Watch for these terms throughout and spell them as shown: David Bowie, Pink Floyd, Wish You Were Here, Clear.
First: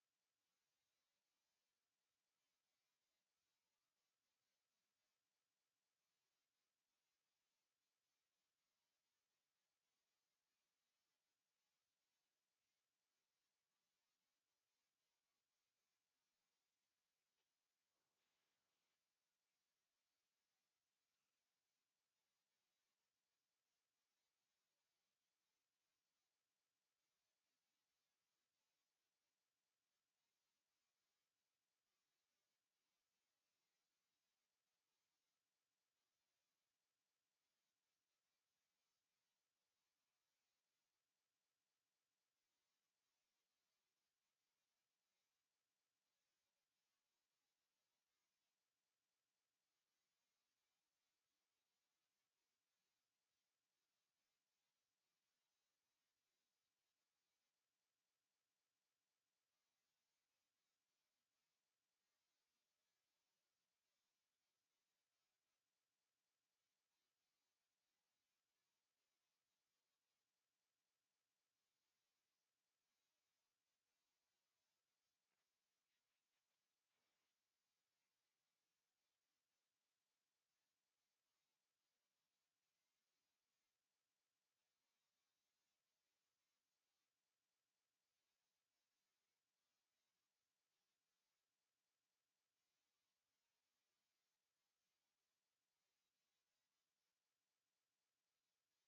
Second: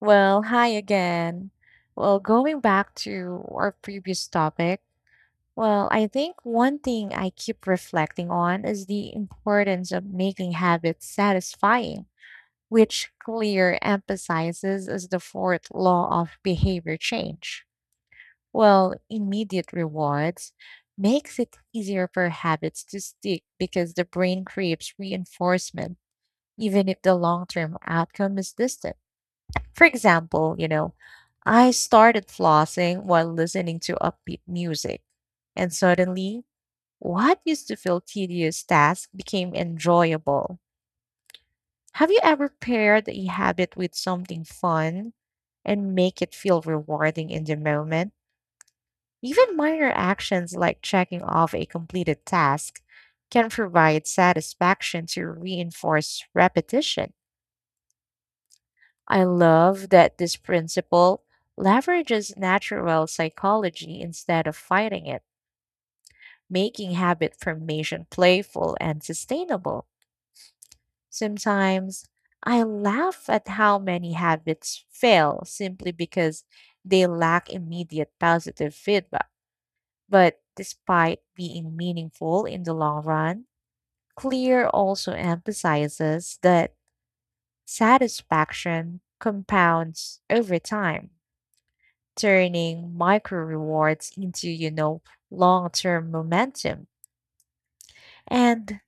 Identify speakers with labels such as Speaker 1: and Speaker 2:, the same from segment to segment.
Speaker 1: Hi again. Going back to our previous topic, I think one thing I keep reflecting on is the importance of making habits satisfying, which Clear emphasizes as the fourth law of behavior change. Immediate rewards makes it easier for habits to stick because the brain craves reinforcement, even if the long-term outcome is distant. For example, I started flossing while listening to upbeat music, and suddenly, what used to feel tedious task became enjoyable. Have you ever paired a habit with something fun and make it feel rewarding in the moment? Even minor actions like checking off a completed task can provide satisfaction to reinforce repetition. I love that this principle leverages natural psychology instead of fighting it, making habit formation playful and sustainable. Sometimes I laugh at how many habits fail simply because they lack immediate positive feedback. But despite being meaningful in the long run, Clear also emphasizes that satisfaction compounds over time turning micro rewards into long term momentum. And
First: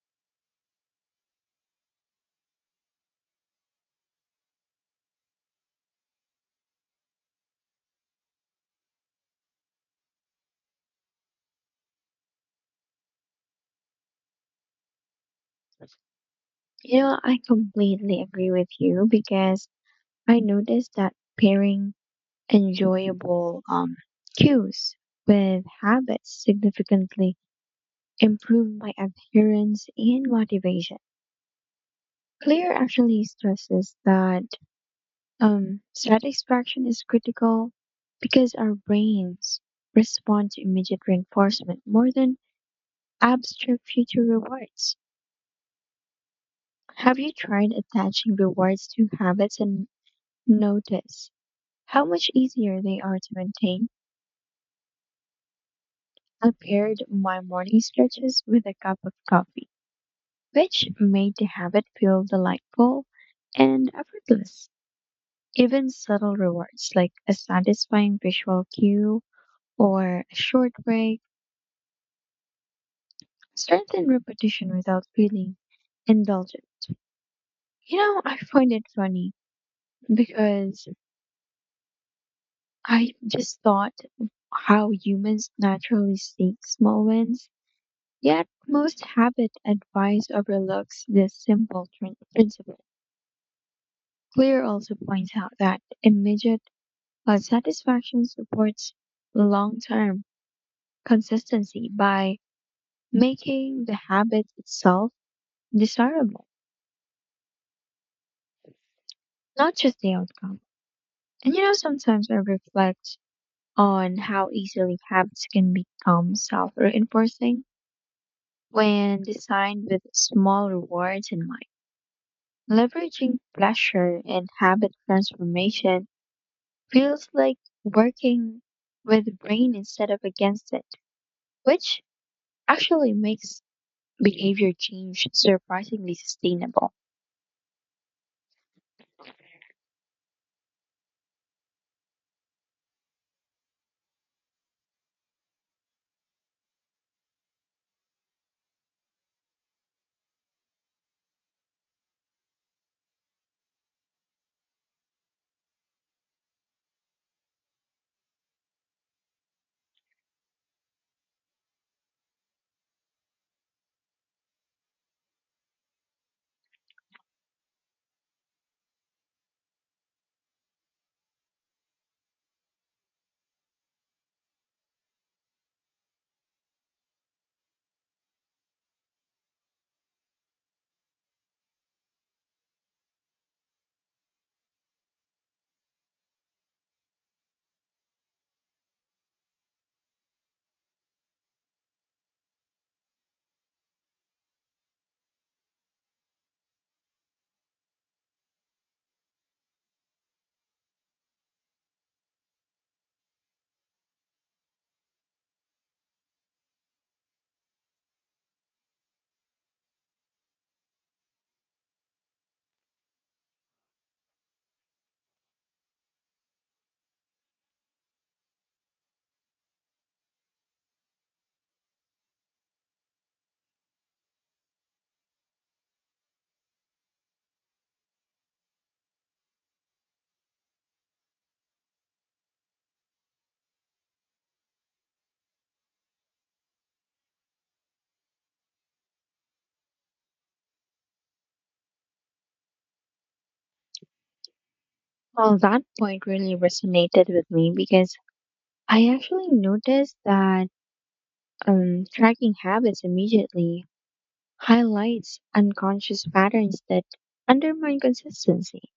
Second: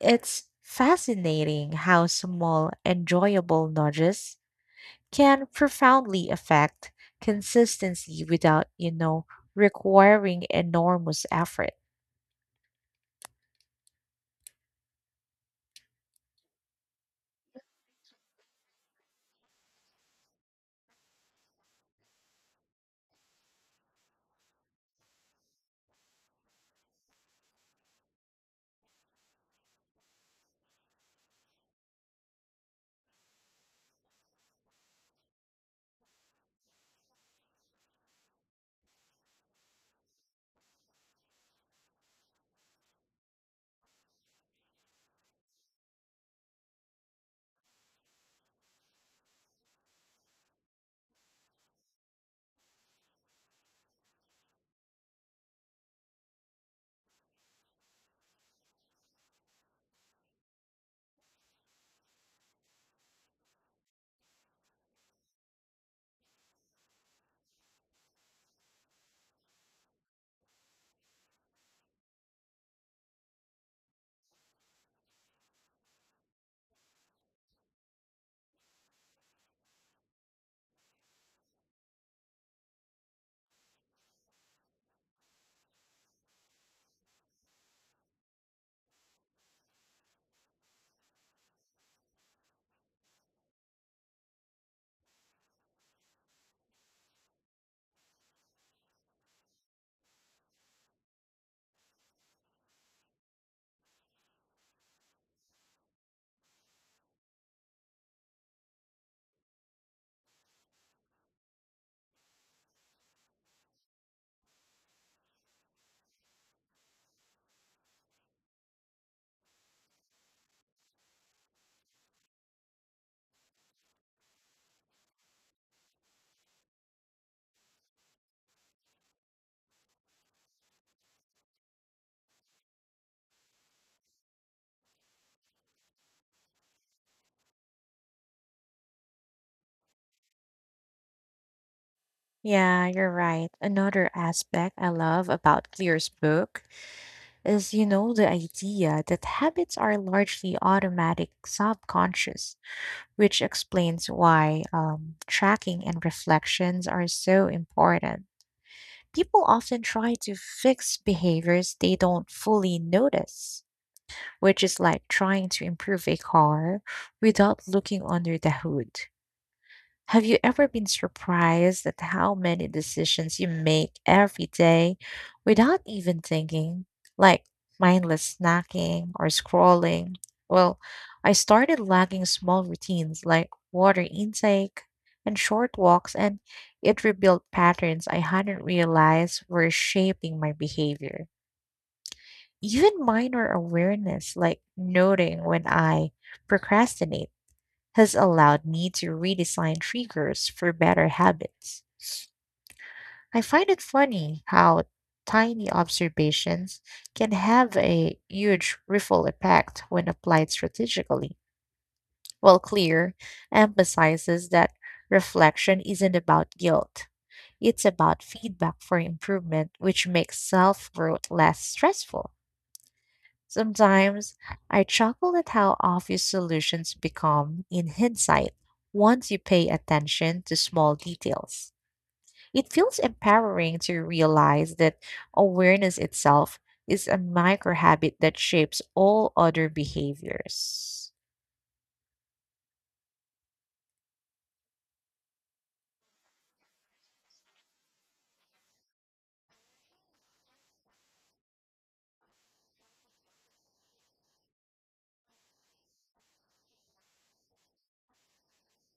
Speaker 1: it's fascinating how small, enjoyable nudges can profoundly affect consistency without requiring enormous effort.
Speaker 2: You know, I completely agree with you because I noticed that pairing enjoyable cues with habits significantly improve my adherence and motivation. Clear actually stresses that satisfaction is critical because our brains respond to immediate reinforcement more than abstract future rewards. Have you tried attaching rewards to habits and notice how much easier they are to maintain? I paired my morning stretches with a cup of coffee, which made the habit feel delightful and effortless. Even subtle rewards like a satisfying visual cue or a short break strengthen repetition without feeling indulgent. You know, I find it funny because I just thought how humans naturally seek small wins, yet most habit advice overlooks this simple principle. Clear also points out that immediate satisfaction supports long-term consistency by making the habit itself desirable, not just the outcome. And you know, sometimes I reflect on how easily habits can become self-reinforcing when designed with small rewards in mind. Leveraging pleasure in habit transformation feels like working with the brain instead of against it, which actually makes behavior change surprisingly sustainable.
Speaker 1: Yeah, you're right. Another aspect I love about Clear's book is the idea that habits are largely automatic, subconscious which explains why tracking and reflections are so important. People often try to fix behaviors they don't fully notice, which is like trying to improve a car without looking under the hood. Have you ever been surprised at how many decisions you make every day without even thinking? Like mindless snacking or scrolling? Well, I started lacking small routines like water intake and short walks, and it revealed patterns I hadn't realized were shaping my behavior. Even minor awareness, like noting when I procrastinate has allowed me to redesign triggers for better habits. I find it funny how tiny observations can have a huge ripple effect when applied strategically. Clear emphasizes that reflection isn't about guilt. It's about feedback for improvement, which makes self growth less stressful. Sometimes I chuckle at how obvious solutions become in hindsight once you pay attention to small details. It feels empowering to realize that awareness itself is a micro habit that shapes all other behaviors.
Speaker 2: Well, that point really resonated with me because I actually noticed that tracking habits immediately highlights unconscious patterns that undermine consistency.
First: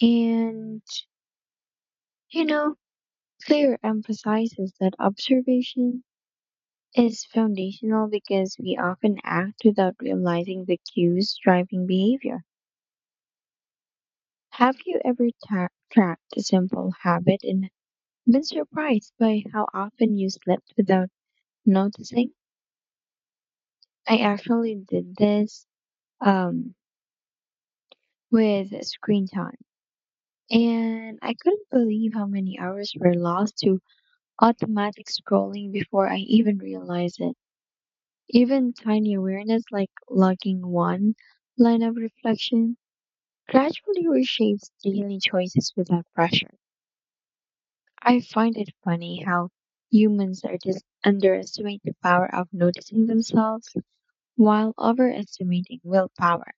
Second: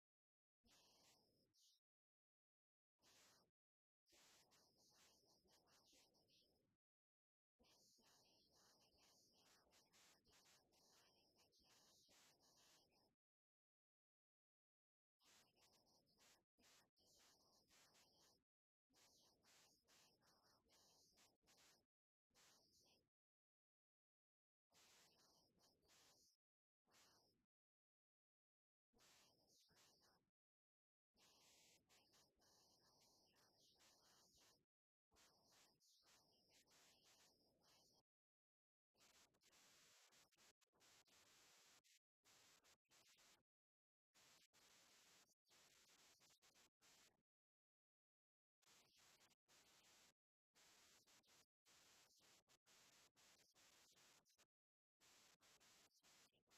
Speaker 2: And, you know, Clear emphasizes that observation is foundational because we often act without realizing the cues driving behavior. Have you ever tracked a simple habit and been surprised by how often you slipped without noticing? I actually did this um, with screen time, and I couldn't believe how many hours were lost to automatic scrolling before I even realized it. Even tiny awareness like logging one line of reflection gradually reshapes daily choices without pressure. I find it funny how humans are just underestimate the power of noticing themselves while overestimating willpower.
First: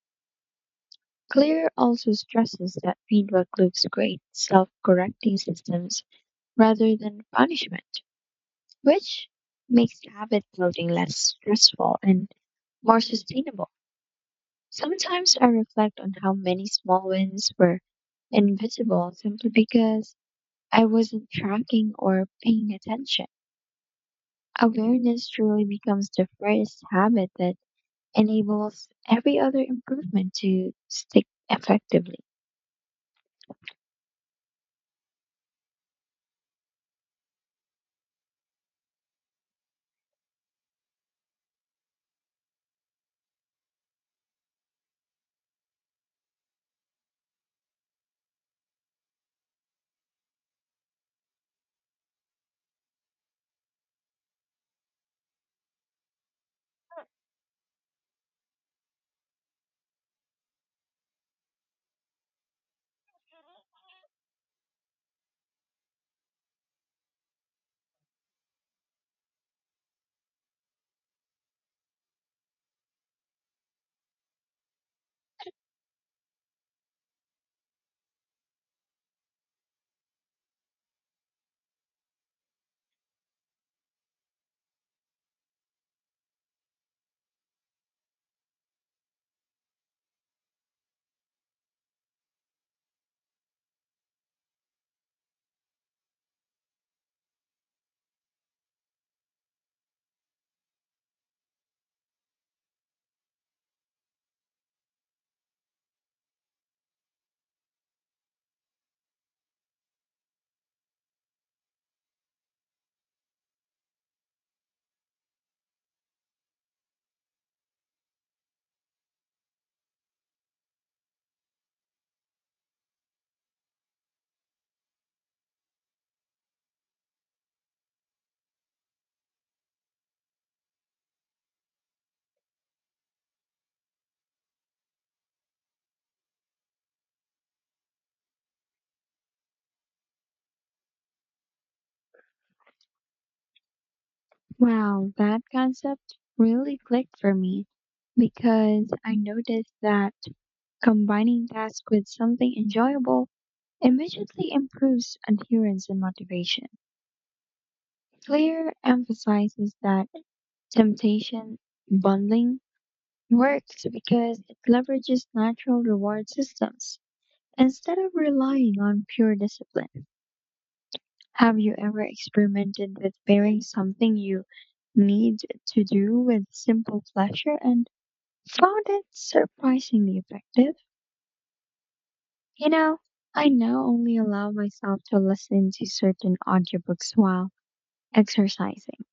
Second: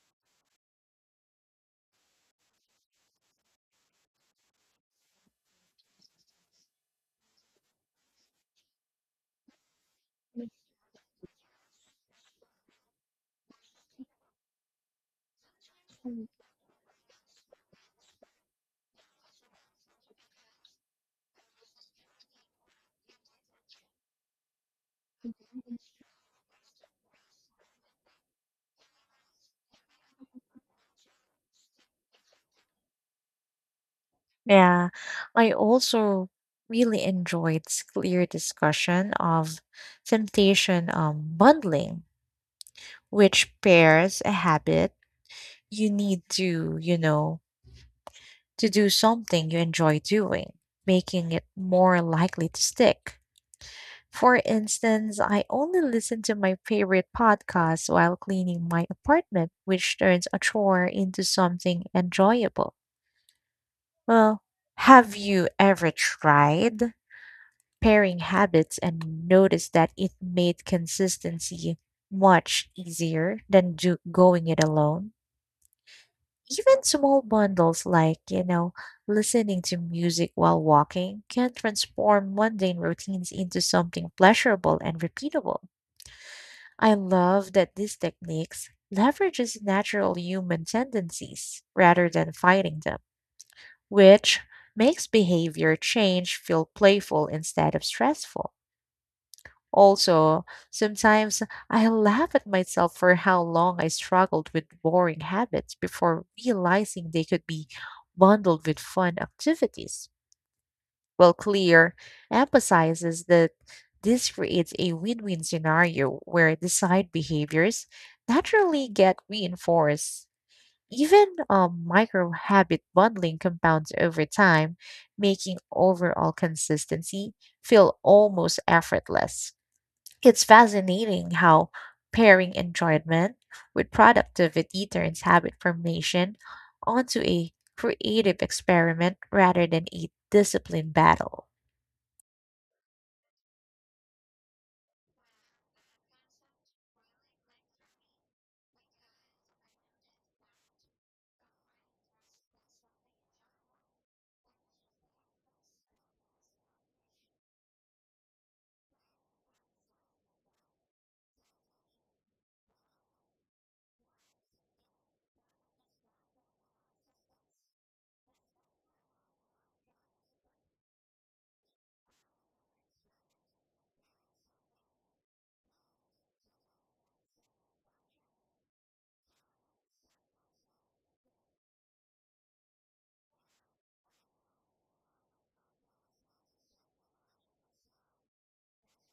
Speaker 2: Clear also stresses that feedback loops create self correcting systems rather than punishment, which makes habit building less stressful and more sustainable. Sometimes I reflect on how many small wins were invisible simply because I wasn't tracking or paying attention. Awareness truly becomes the first habit that enables every other improvement to stick effectively.
Speaker 1: Yeah, I also really enjoyed this clear discussion of temptation bundling, which pairs a habit you need to do something you enjoy doing, making it more likely to stick. For instance, I only listen to my favorite podcasts while cleaning my apartment, which turns a chore into something enjoyable. Well, have you ever tried pairing habits and noticed that it made consistency much easier than going it alone? Even small bundles like listening to music while walking can transform mundane routines into something pleasurable and repeatable. I love that these techniques leverages natural human tendencies rather than fighting them, which makes behavior change feel playful instead of stressful. Also, sometimes I laugh at myself for how long I struggled with boring habits before realizing they could be bundled with fun activities. Clear emphasizes that this creates a win win scenario where desired behaviors naturally get reinforced. Even micro habit bundling compounds over time, making overall consistency feel almost effortless. It's fascinating how pairing enjoyment with productivity turns habit formation onto a creative experiment rather than a discipline battle.
Speaker 2: Wow, that concept really clicked for me because I noticed that combining tasks with something enjoyable immediately improves adherence and motivation. Clear emphasizes that temptation bundling works because it leverages natural reward systems instead of relying on pure discipline. Have you ever experimented with pairing something you need to do with simple pleasure and found it surprisingly effective? You know, I now only allow myself to listen to certain audiobooks while exercising,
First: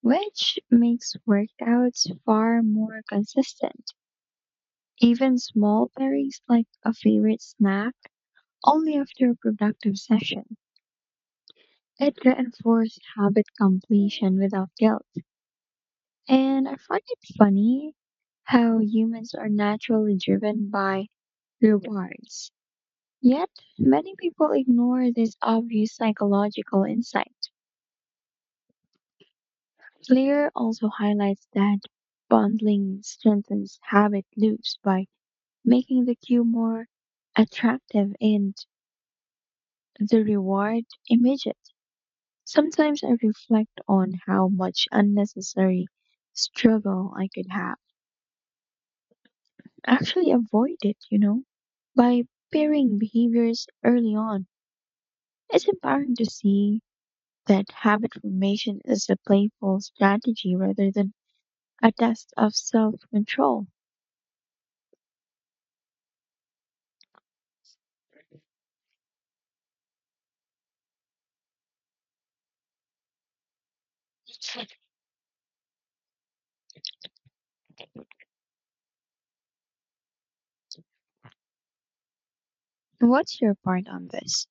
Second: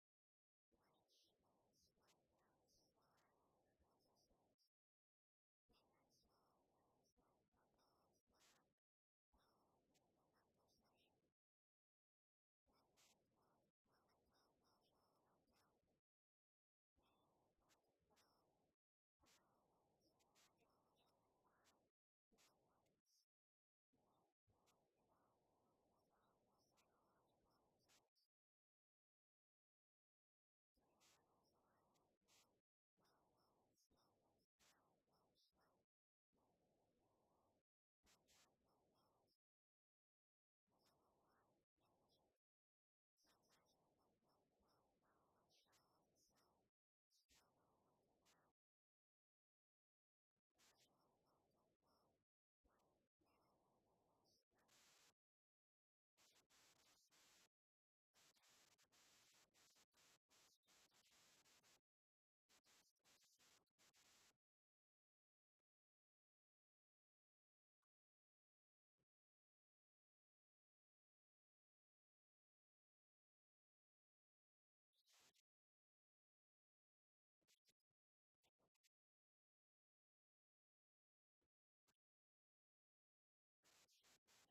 Speaker 2: which makes workouts far more consistent. Even small pairings like a favorite snack only after a productive session. It reinforced habit completion without guilt. And I find it funny how humans are naturally driven by rewards. Yet, many people ignore this obvious psychological insight. Clear also highlights that bundling strengthens habit loops by making the cue more attractive and the reward immediate. Sometimes I reflect on how much unnecessary struggle I could have actually avoided, you know, by pairing behaviors early on. It's empowering to see that habit formation is a playful strategy rather than a test of self control. What's your part on this?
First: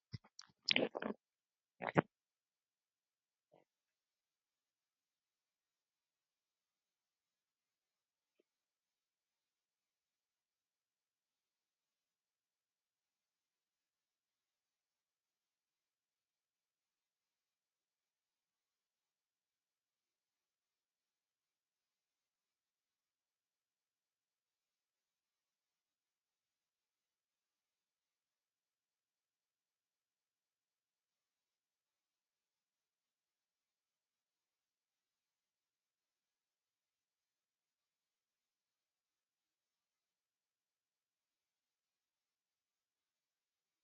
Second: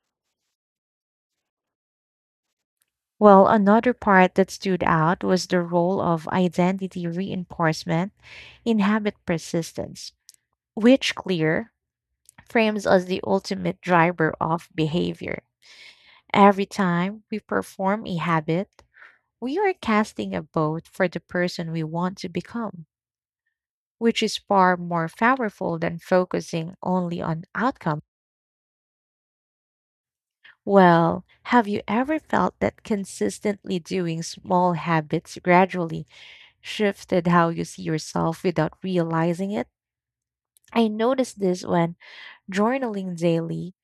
Speaker 1: Another part that stood out was the role of identity reinforcement in habit persistence, which clear frames as the ultimate driver of behavior. Every time we perform a habit, we are casting a vote for the person we want to become which is far more powerful than focusing only on outcome. Have you ever felt that consistently doing small habits gradually shifted how you see yourself without realizing it? I noticed this when journaling daily.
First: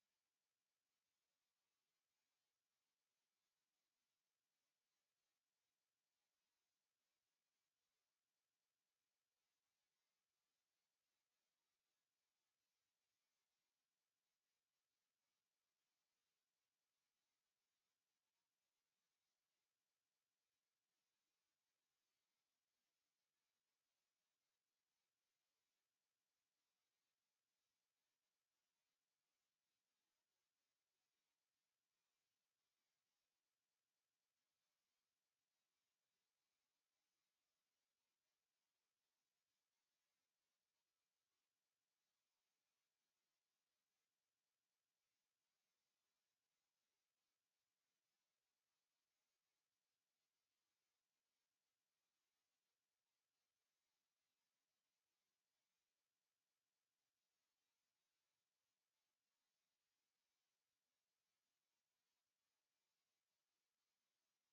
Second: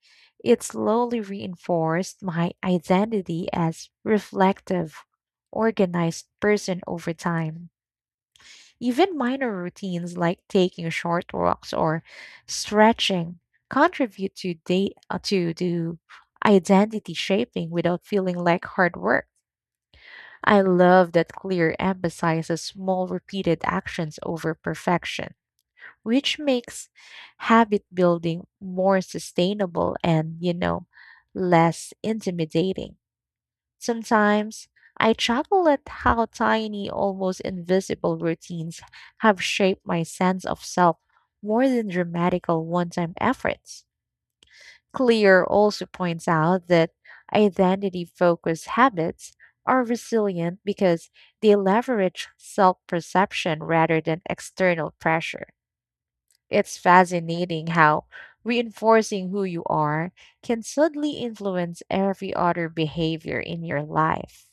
Speaker 1: It slowly reinforced my identity as reflective, organized person over time. Even minor routines like taking short walks or stretching contribute to day to do identity shaping without feeling like hard work. I love that Clear emphasizes small repeated actions over perfection, which makes habit building more sustainable and less intimidating. Sometimes I chuckle at how tiny, almost invisible routines have shaped my sense of self more than dramatical one time efforts. Clear also points out that identity focused habits are resilient because they leverage self perception rather than external pressure. It's fascinating how reinforcing who you are can subtly influence every other behavior in your life.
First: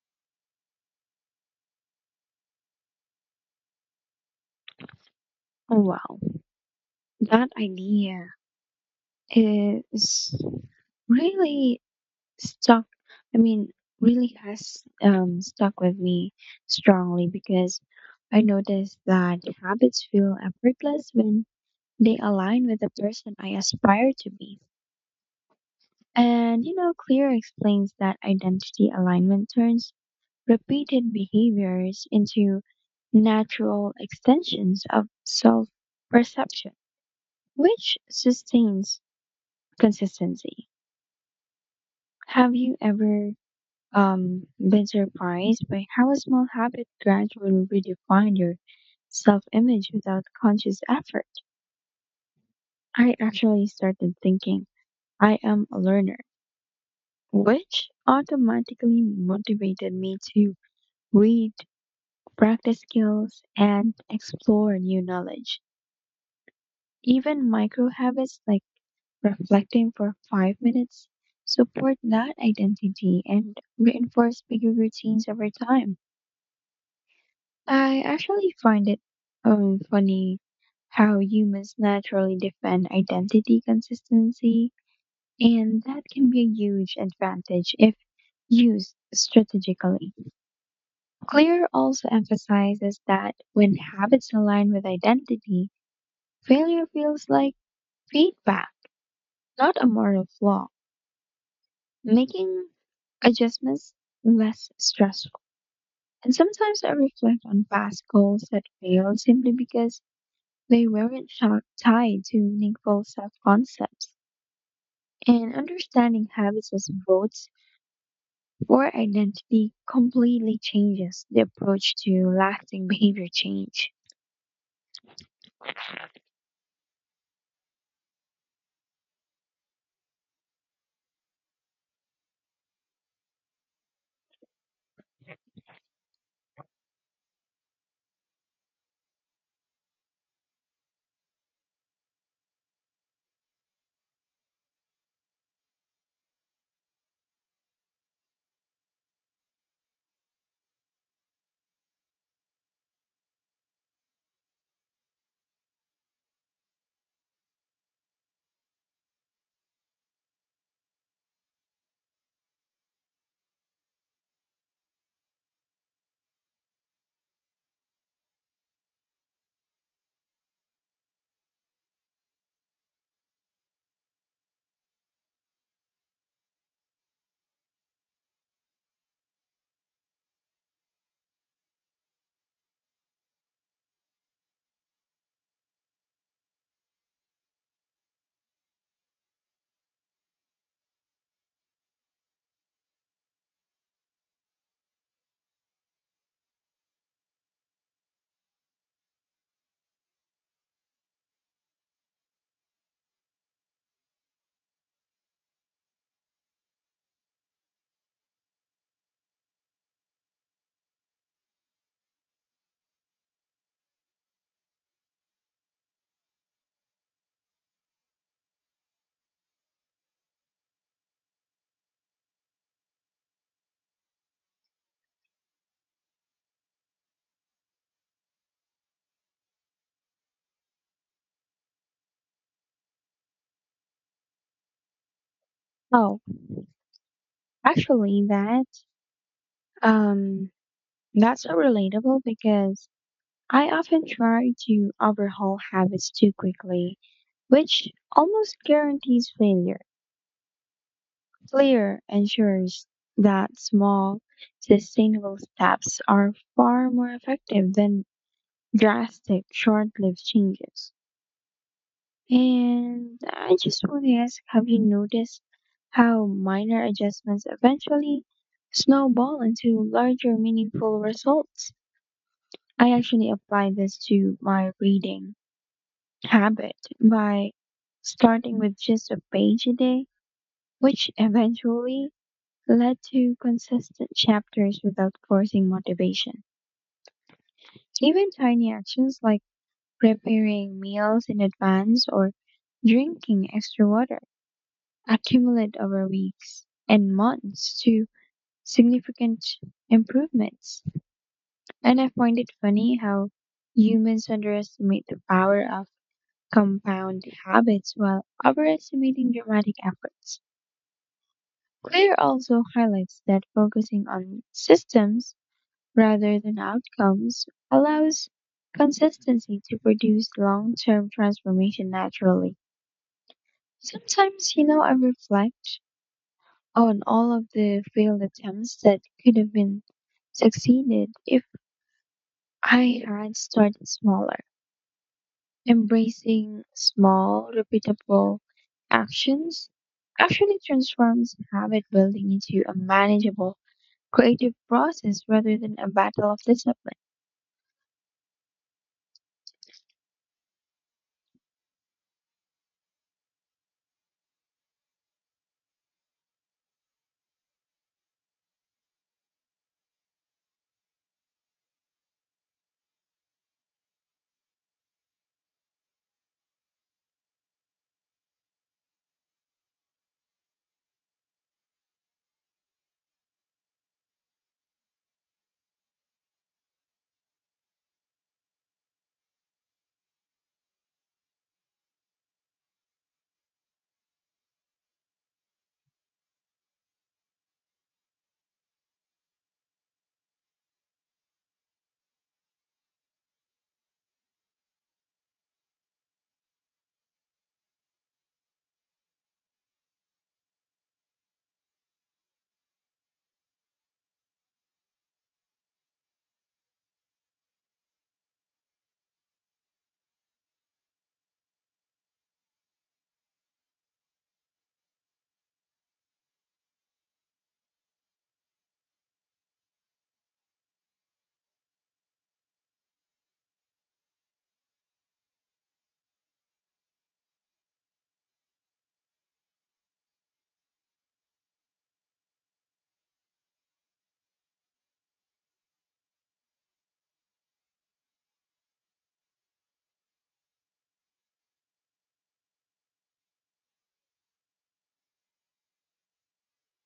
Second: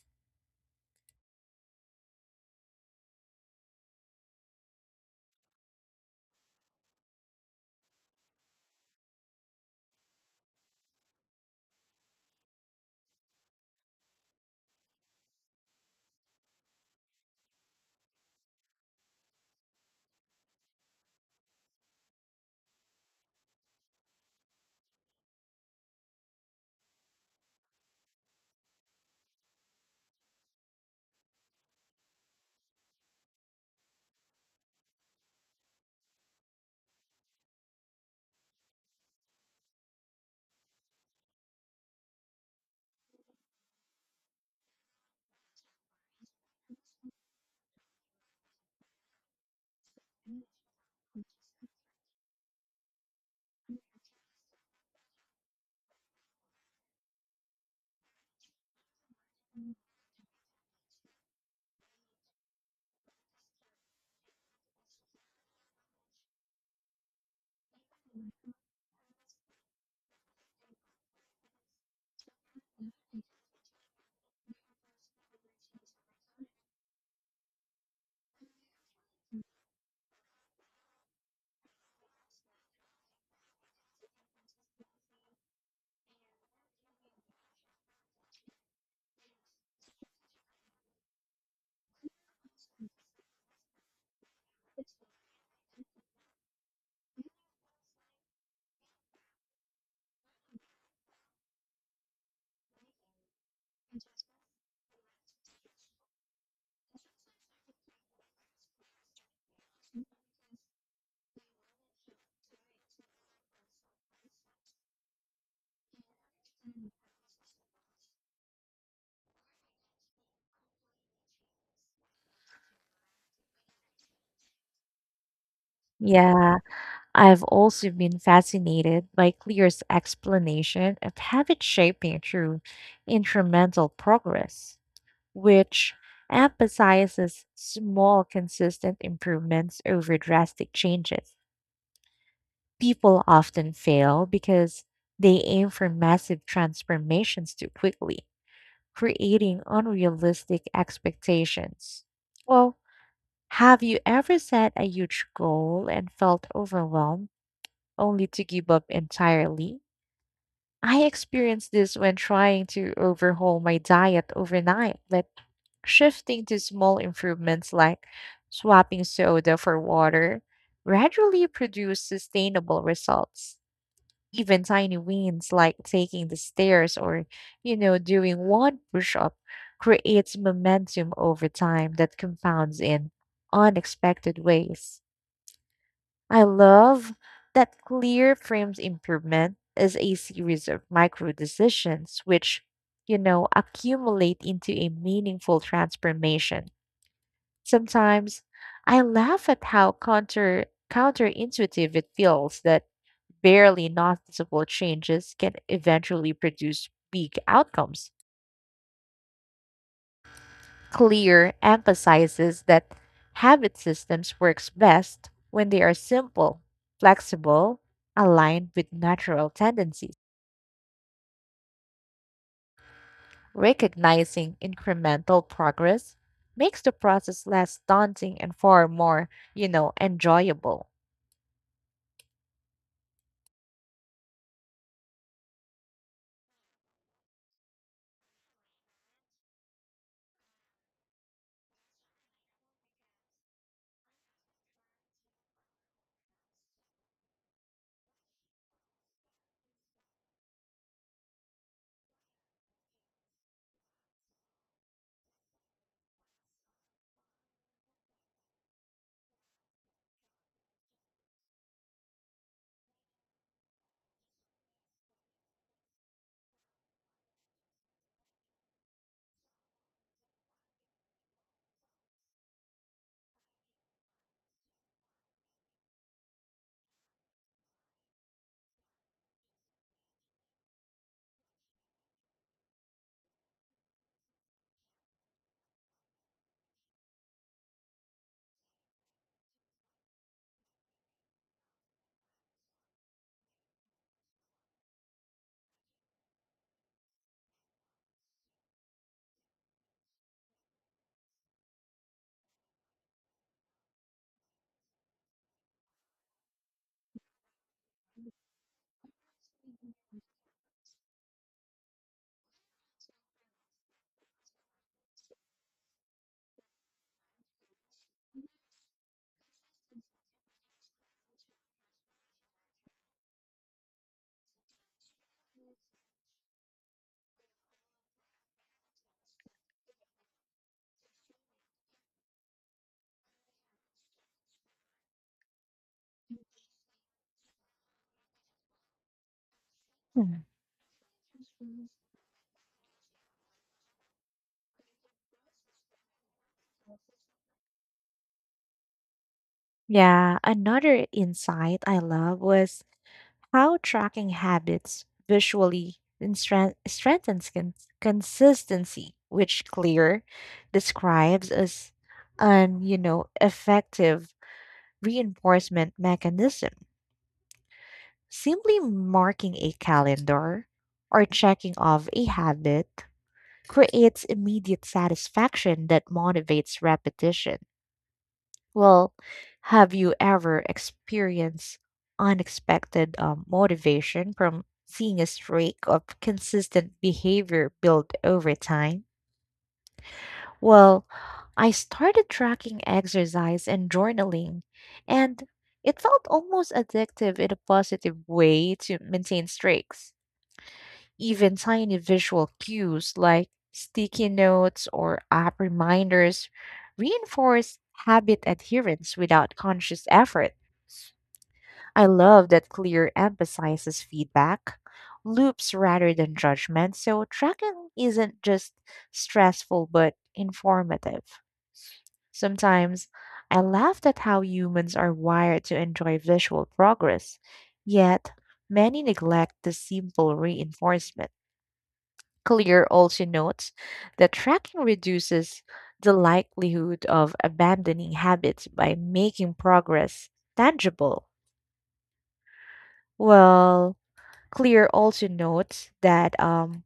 Speaker 2: Oh, wow. That idea is really stuck, I mean, really has stuck with me strongly because I noticed that habits feel effortless when they align with the person I aspire to be. And you know, Clear explains that identity alignment turns repeated behaviors into natural extensions of self perception, which sustains consistency. Have you ever been surprised by how a small habit gradually redefined your self image without conscious effort? I actually started thinking, I am a learner, which automatically motivated me to read, practice skills, and explore new knowledge. Even micro habits like reflecting for 5 minutes support that identity and reinforce bigger routines over time. I actually find it funny how humans naturally defend identity consistency, and that can be a huge advantage if used strategically. Clear also emphasizes that when habits align with identity, failure feels like feedback, not a moral flaw, making adjustments less stressful. And sometimes I reflect on past goals that failed simply because they weren't tied to meaningful self concepts, and understanding habits as votes for identity completely changes the approach to lasting behavior change.
Speaker 1: Yeah, I've also been fascinated by Clear's explanation of habit shaping through incremental progress, which emphasizes small, consistent improvements over drastic changes. People often fail because they aim for massive transformations too quickly, creating unrealistic expectations. Well, have you ever set a huge goal and felt overwhelmed, only to give up entirely? I experienced this when trying to overhaul my diet overnight, but shifting to small improvements like swapping soda for water gradually produced sustainable results. Even tiny wins like taking the stairs or doing one push up creates momentum over time that compounds in unexpected ways. I love that clear frames improvement as a series of micro decisions which accumulate into a meaningful transformation. Sometimes I laugh at how counterintuitive it feels that barely noticeable changes can eventually produce big outcomes. Clear emphasizes that habit systems works best when they are simple, flexible, aligned with natural tendencies. Recognizing incremental progress makes the process less daunting and far more enjoyable.
Speaker 2: Oh, actually, um, that's so relatable because I often try to overhaul habits too quickly, which almost guarantees failure. Clear ensures that small, sustainable steps are far more effective than drastic, short-lived changes. And I just want to ask, have you noticed how minor adjustments eventually snowball into larger, meaningful results? I actually apply this to my reading habit by starting with just a page a day, which eventually led to consistent chapters without forcing motivation. Even tiny actions like preparing meals in advance, or drinking extra water accumulate over weeks and months to significant improvements. And I find it funny how humans underestimate the power of compound habits while overestimating dramatic efforts. Clear also highlights that focusing on systems rather than outcomes allows consistency to produce long term transformation naturally. Sometimes, you know, I reflect on all of the failed attempts that could have been succeeded if I had started smaller, embracing small, repeatable actions
Speaker 1: Hmm.
Speaker 2: actually transforms habit building into a manageable creative process rather than a battle of discipline.
Speaker 1: Yeah, another insight I love was how tracking habits visually strengthens consistency, which Clear describes as an effective reinforcement mechanism. Simply marking a calendar or checking off a habit creates immediate satisfaction that motivates repetition. Well, have you ever experienced unexpected motivation from seeing a streak of consistent behavior build over time? Well, I started tracking exercise and journaling, and it felt almost addictive in a positive way to maintain streaks. Even tiny visual cues like sticky notes or app reminders reinforce habit adherence without conscious effort. I love that Clear emphasizes feedback loops rather than judgment, so tracking isn't just stressful but informative. Sometimes I laughed at how humans are wired to enjoy visual progress, yet many neglect the simple reinforcement. Clear also notes that tracking reduces the likelihood of abandoning habits by making progress tangible. Well, Clear also notes that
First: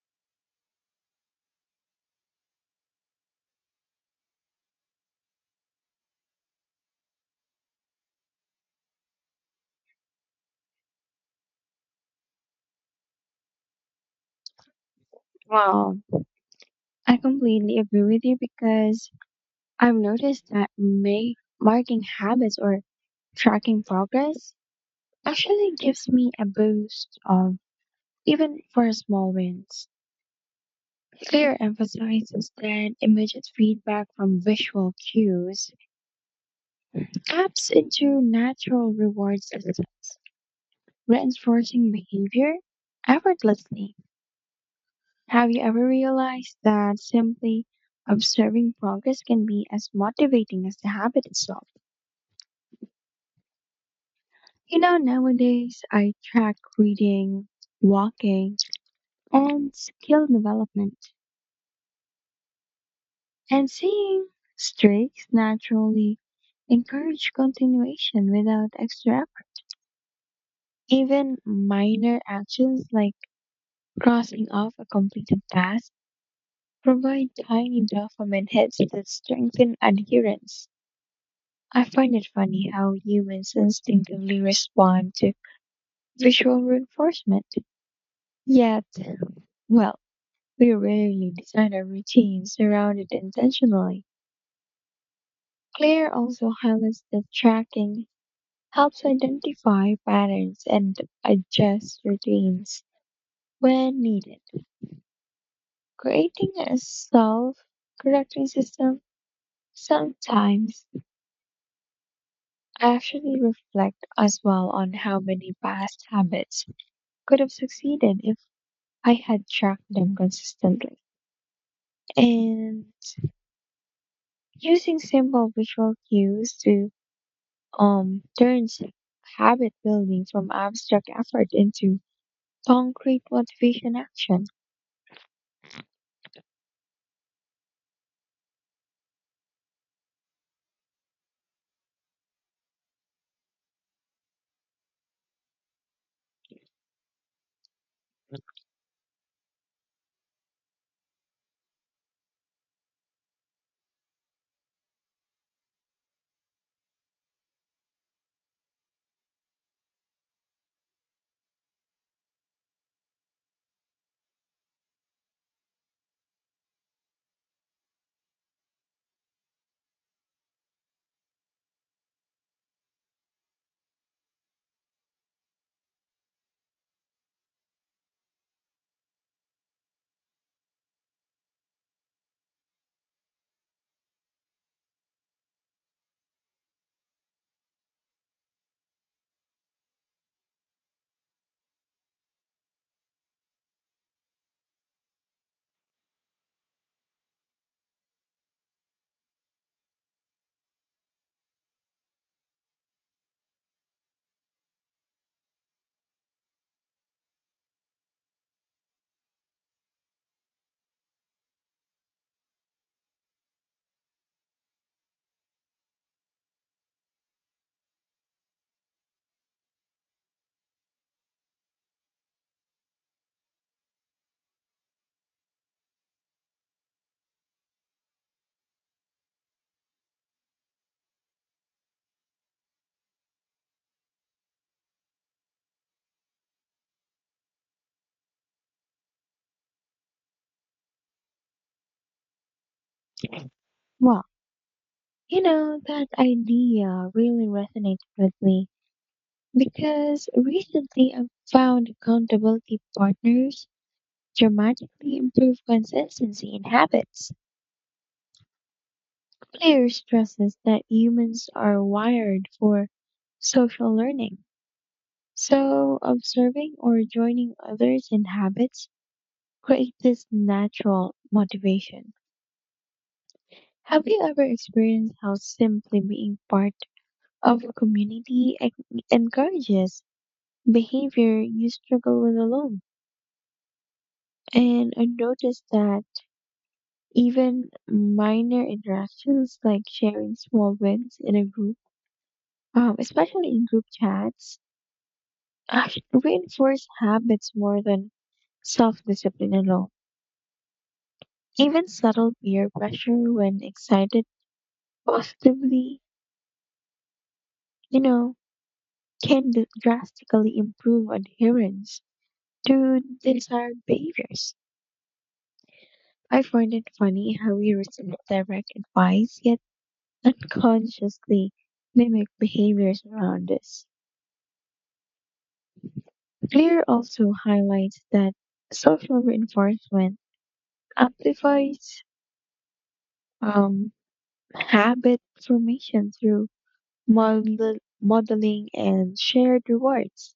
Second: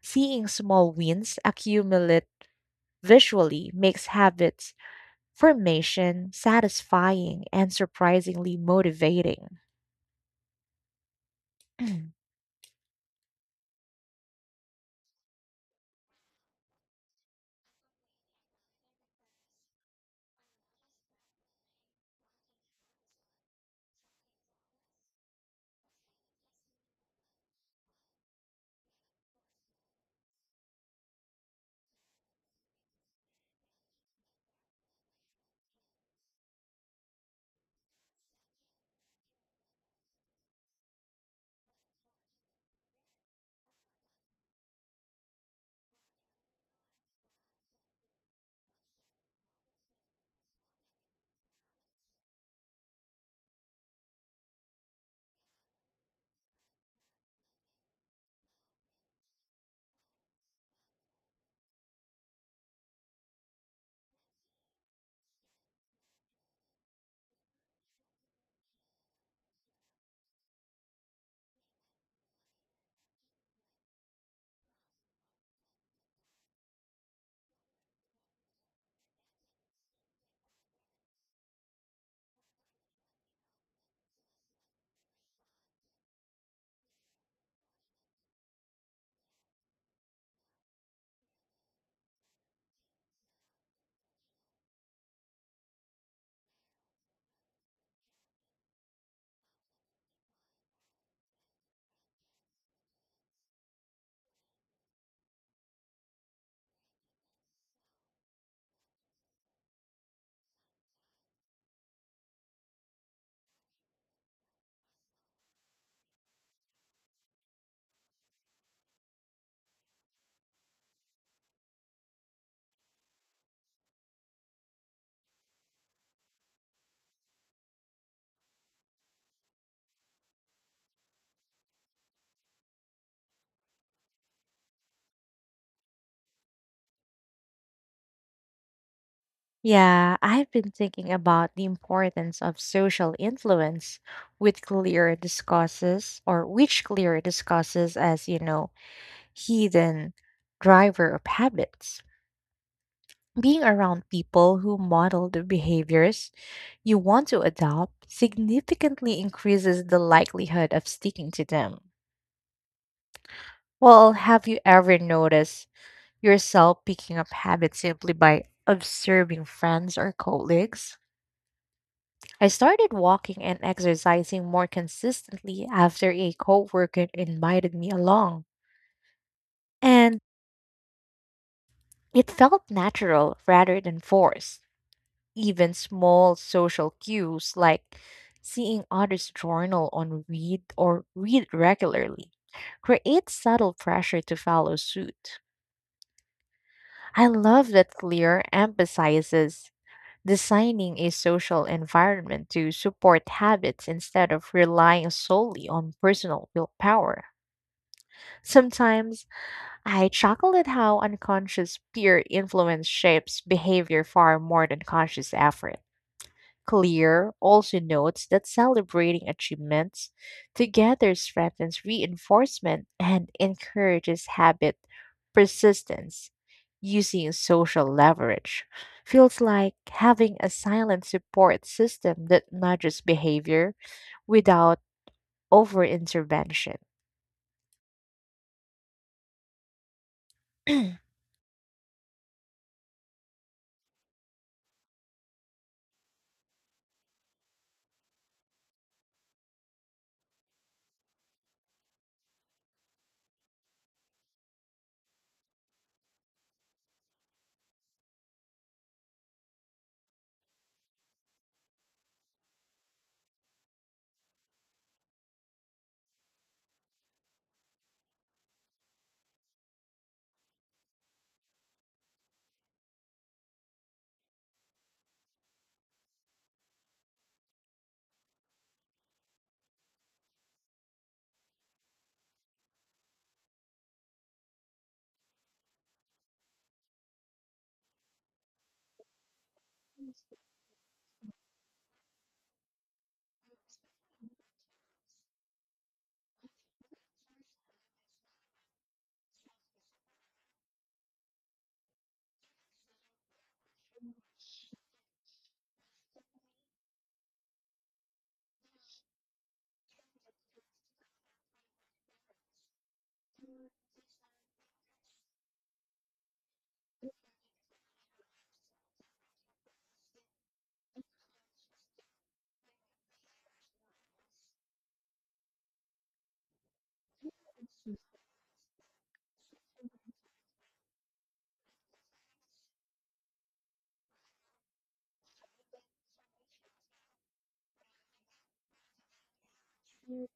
Speaker 1: seeing small wins accumulate visually makes habits formation satisfying and surprisingly motivating.
Speaker 2: Wow, I completely agree with you because I've noticed that marking habits or tracking progress actually gives me a boost of even for small wins. Clear emphasizes that immediate feedback from visual cues taps into natural reward systems, reinforcing behavior effortlessly. Have you ever realized that simply observing progress can be as motivating as the habit itself? You know, nowadays I track reading, walking, and skill development, and seeing streaks naturally encourage continuation without extra effort. Even minor actions like crossing off a completed task provide tiny dopamine hits that strengthen adherence. I find it funny how humans instinctively respond to visual reinforcement. Yet, well, we rarely design our routines around it intentionally. Claire also highlights that tracking helps identify patterns and adjust routines when needed, creating a self correcting system. Sometimes actually reflect as well on how many past habits could have succeeded if I had tracked them consistently. And using simple visual cues to turns habit building from abstract effort into concrete motivation action.
Speaker 1: Yeah, I've been thinking about the importance of social influence with Clear discusses, or which Clear discusses as, hidden driver of habits. Being around people who model the behaviors you want to adopt significantly increases the likelihood of sticking to them. Have you ever noticed yourself picking up habits simply by observing friends or colleagues? I started walking and exercising more consistently after a coworker invited me along, and it felt natural rather than forced. Even small social cues like seeing others' journal on read or read regularly create subtle pressure to follow suit. I love that Clear emphasizes designing a social environment to support habits instead of relying solely on personal willpower. Sometimes I chuckle at how unconscious peer influence shapes behavior far more than conscious effort. Clear also notes that celebrating achievements together strengthens reinforcement and encourages habit persistence using social leverage. Feels like having a silent support system that nudges behavior without over intervention.
Speaker 2: Well, you know, that idea really resonates with me because recently I've found accountability partners dramatically improve consistency in habits. Clear stresses that humans are wired for social learning. So, observing or joining others in habits creates this natural motivation. Have you ever experienced how simply being part of a community encourages behavior you struggle with alone? And I noticed that even minor interactions like sharing small wins in a group, especially in group chats, actually reinforce habits more than self discipline alone. Even subtle peer pressure when excited positively, you know, can drastically improve adherence to desired behaviors. I find it funny how we receive direct advice, yet unconsciously mimic behaviors around us. Clear also highlights that social reinforcement amplifies um, habit formation through modeling and shared rewards.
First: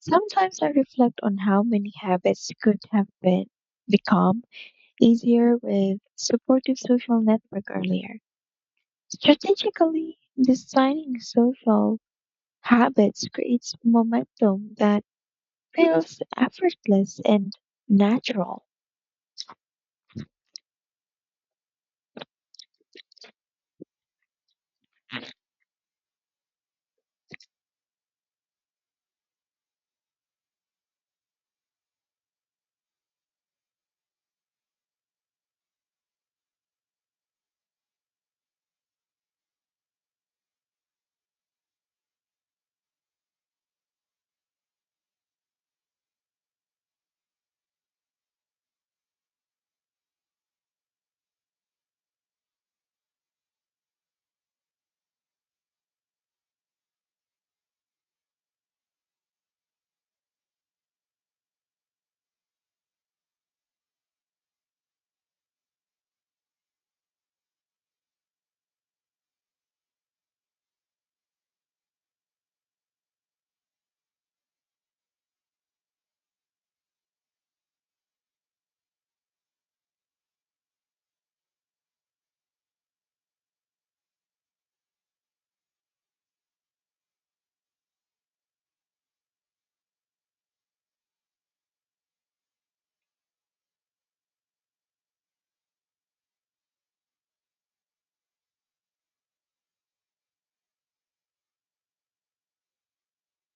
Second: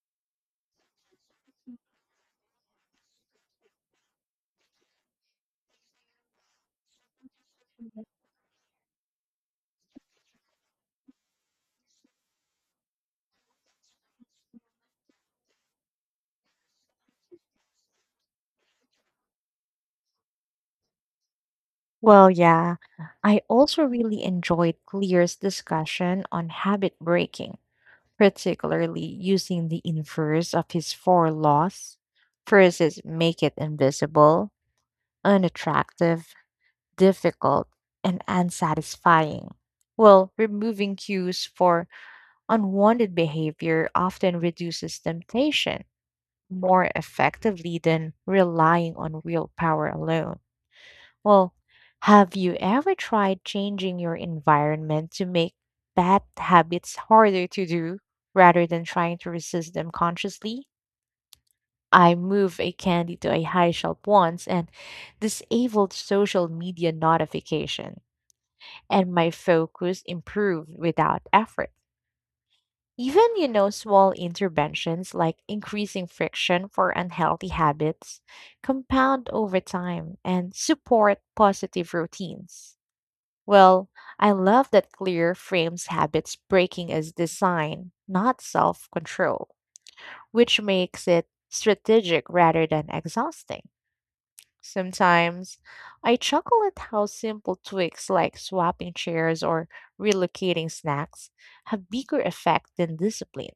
Speaker 2: Sometimes I reflect on how many habits could have been become easier with supportive social network earlier. Strategically designing social habits creates momentum that feels effortless and natural.
Speaker 1: Well, yeah, I also really enjoyed Clear's discussion on habit breaking particularly using the inverse of his four laws. First is make it invisible, unattractive, difficult, and unsatisfying. Removing cues for unwanted behavior often reduces temptation more effectively than relying on willpower alone. Well, have you ever tried changing your environment to make bad habits harder to do rather than trying to resist them consciously? I moved a candy to a high shelf once and disabled social media notification, and my focus improved without effort. Even, small interventions like increasing friction for unhealthy habits compound over time and support positive routines. Well, I love that clear frames habits breaking as design, not self control, which makes it strategic rather than exhausting. Sometimes I chuckle at how simple tweaks like swapping chairs or relocating snacks have bigger effect than discipline.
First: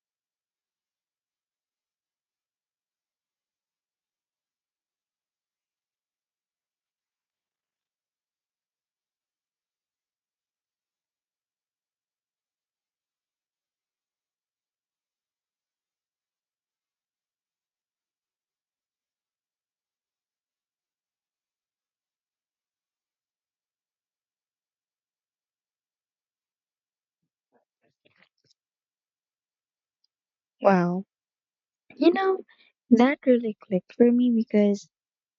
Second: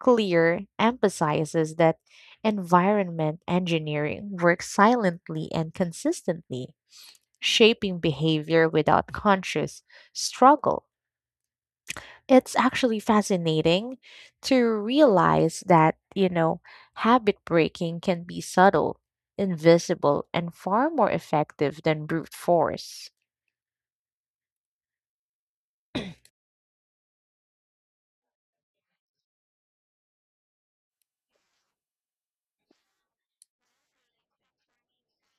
Speaker 1: Clear emphasizes that environment engineering works silently and consistently, shaping behavior without conscious struggle. It's actually fascinating to realize that habit breaking can be subtle, invisible, and far more effective than brute force.
Speaker 2: Wow. You know, that really clicked for me because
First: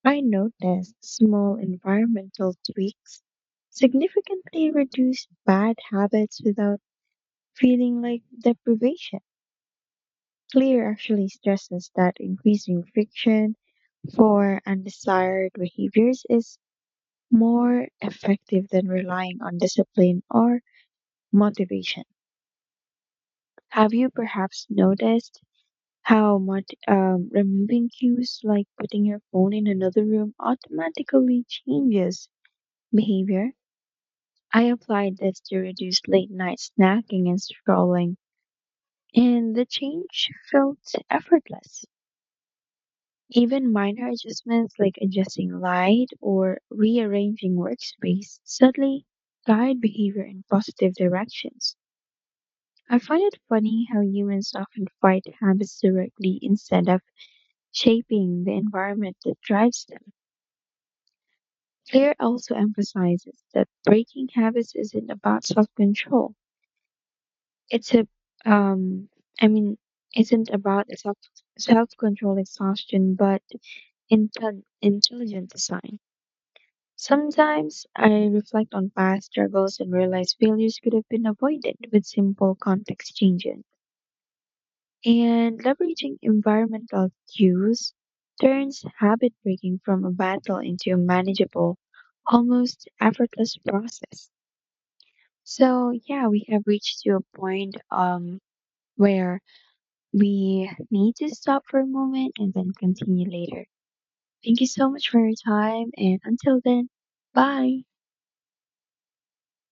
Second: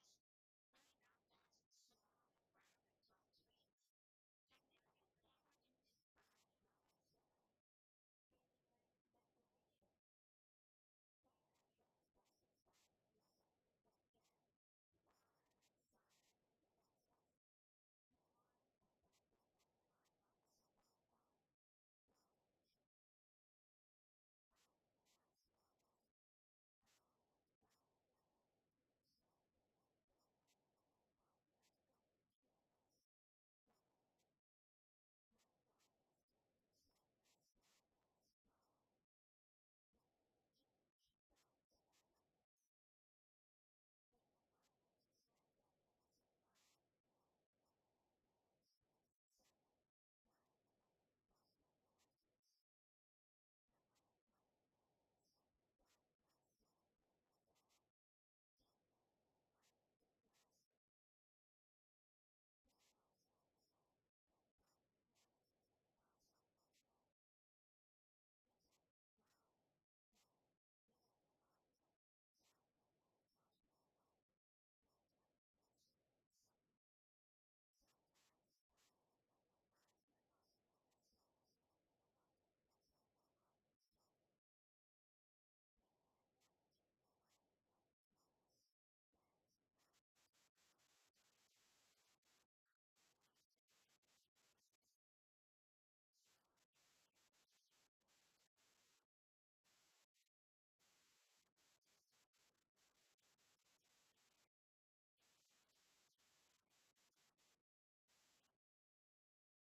Speaker 2: I noticed small environmental tweaks significantly reduce bad habits without feeling like deprivation. Clear actually stresses that increasing friction for undesired behaviors is more effective than relying on discipline or motivation. Have you perhaps noticed how much removing cues like putting your phone in another room automatically changes behavior? I applied this to reduce late night snacking and scrolling, and the change felt effortless. Even minor adjustments like adjusting light or rearranging workspace suddenly guide behavior in positive directions. I find it funny how humans often fight habits directly instead of shaping the environment that drives them. Claire also emphasizes that breaking habits isn't about self-control. It's a, um, I mean, isn't about self-control exhaustion, but intelligent design. Sometimes I reflect on past struggles and realize failures could have been avoided with simple context changes. And leveraging environmental cues turns habit breaking from a battle into a manageable, almost effortless process. So yeah, we have reached to a point where we need to stop for a moment and then continue later. Thank you so much for your time and until then, bye.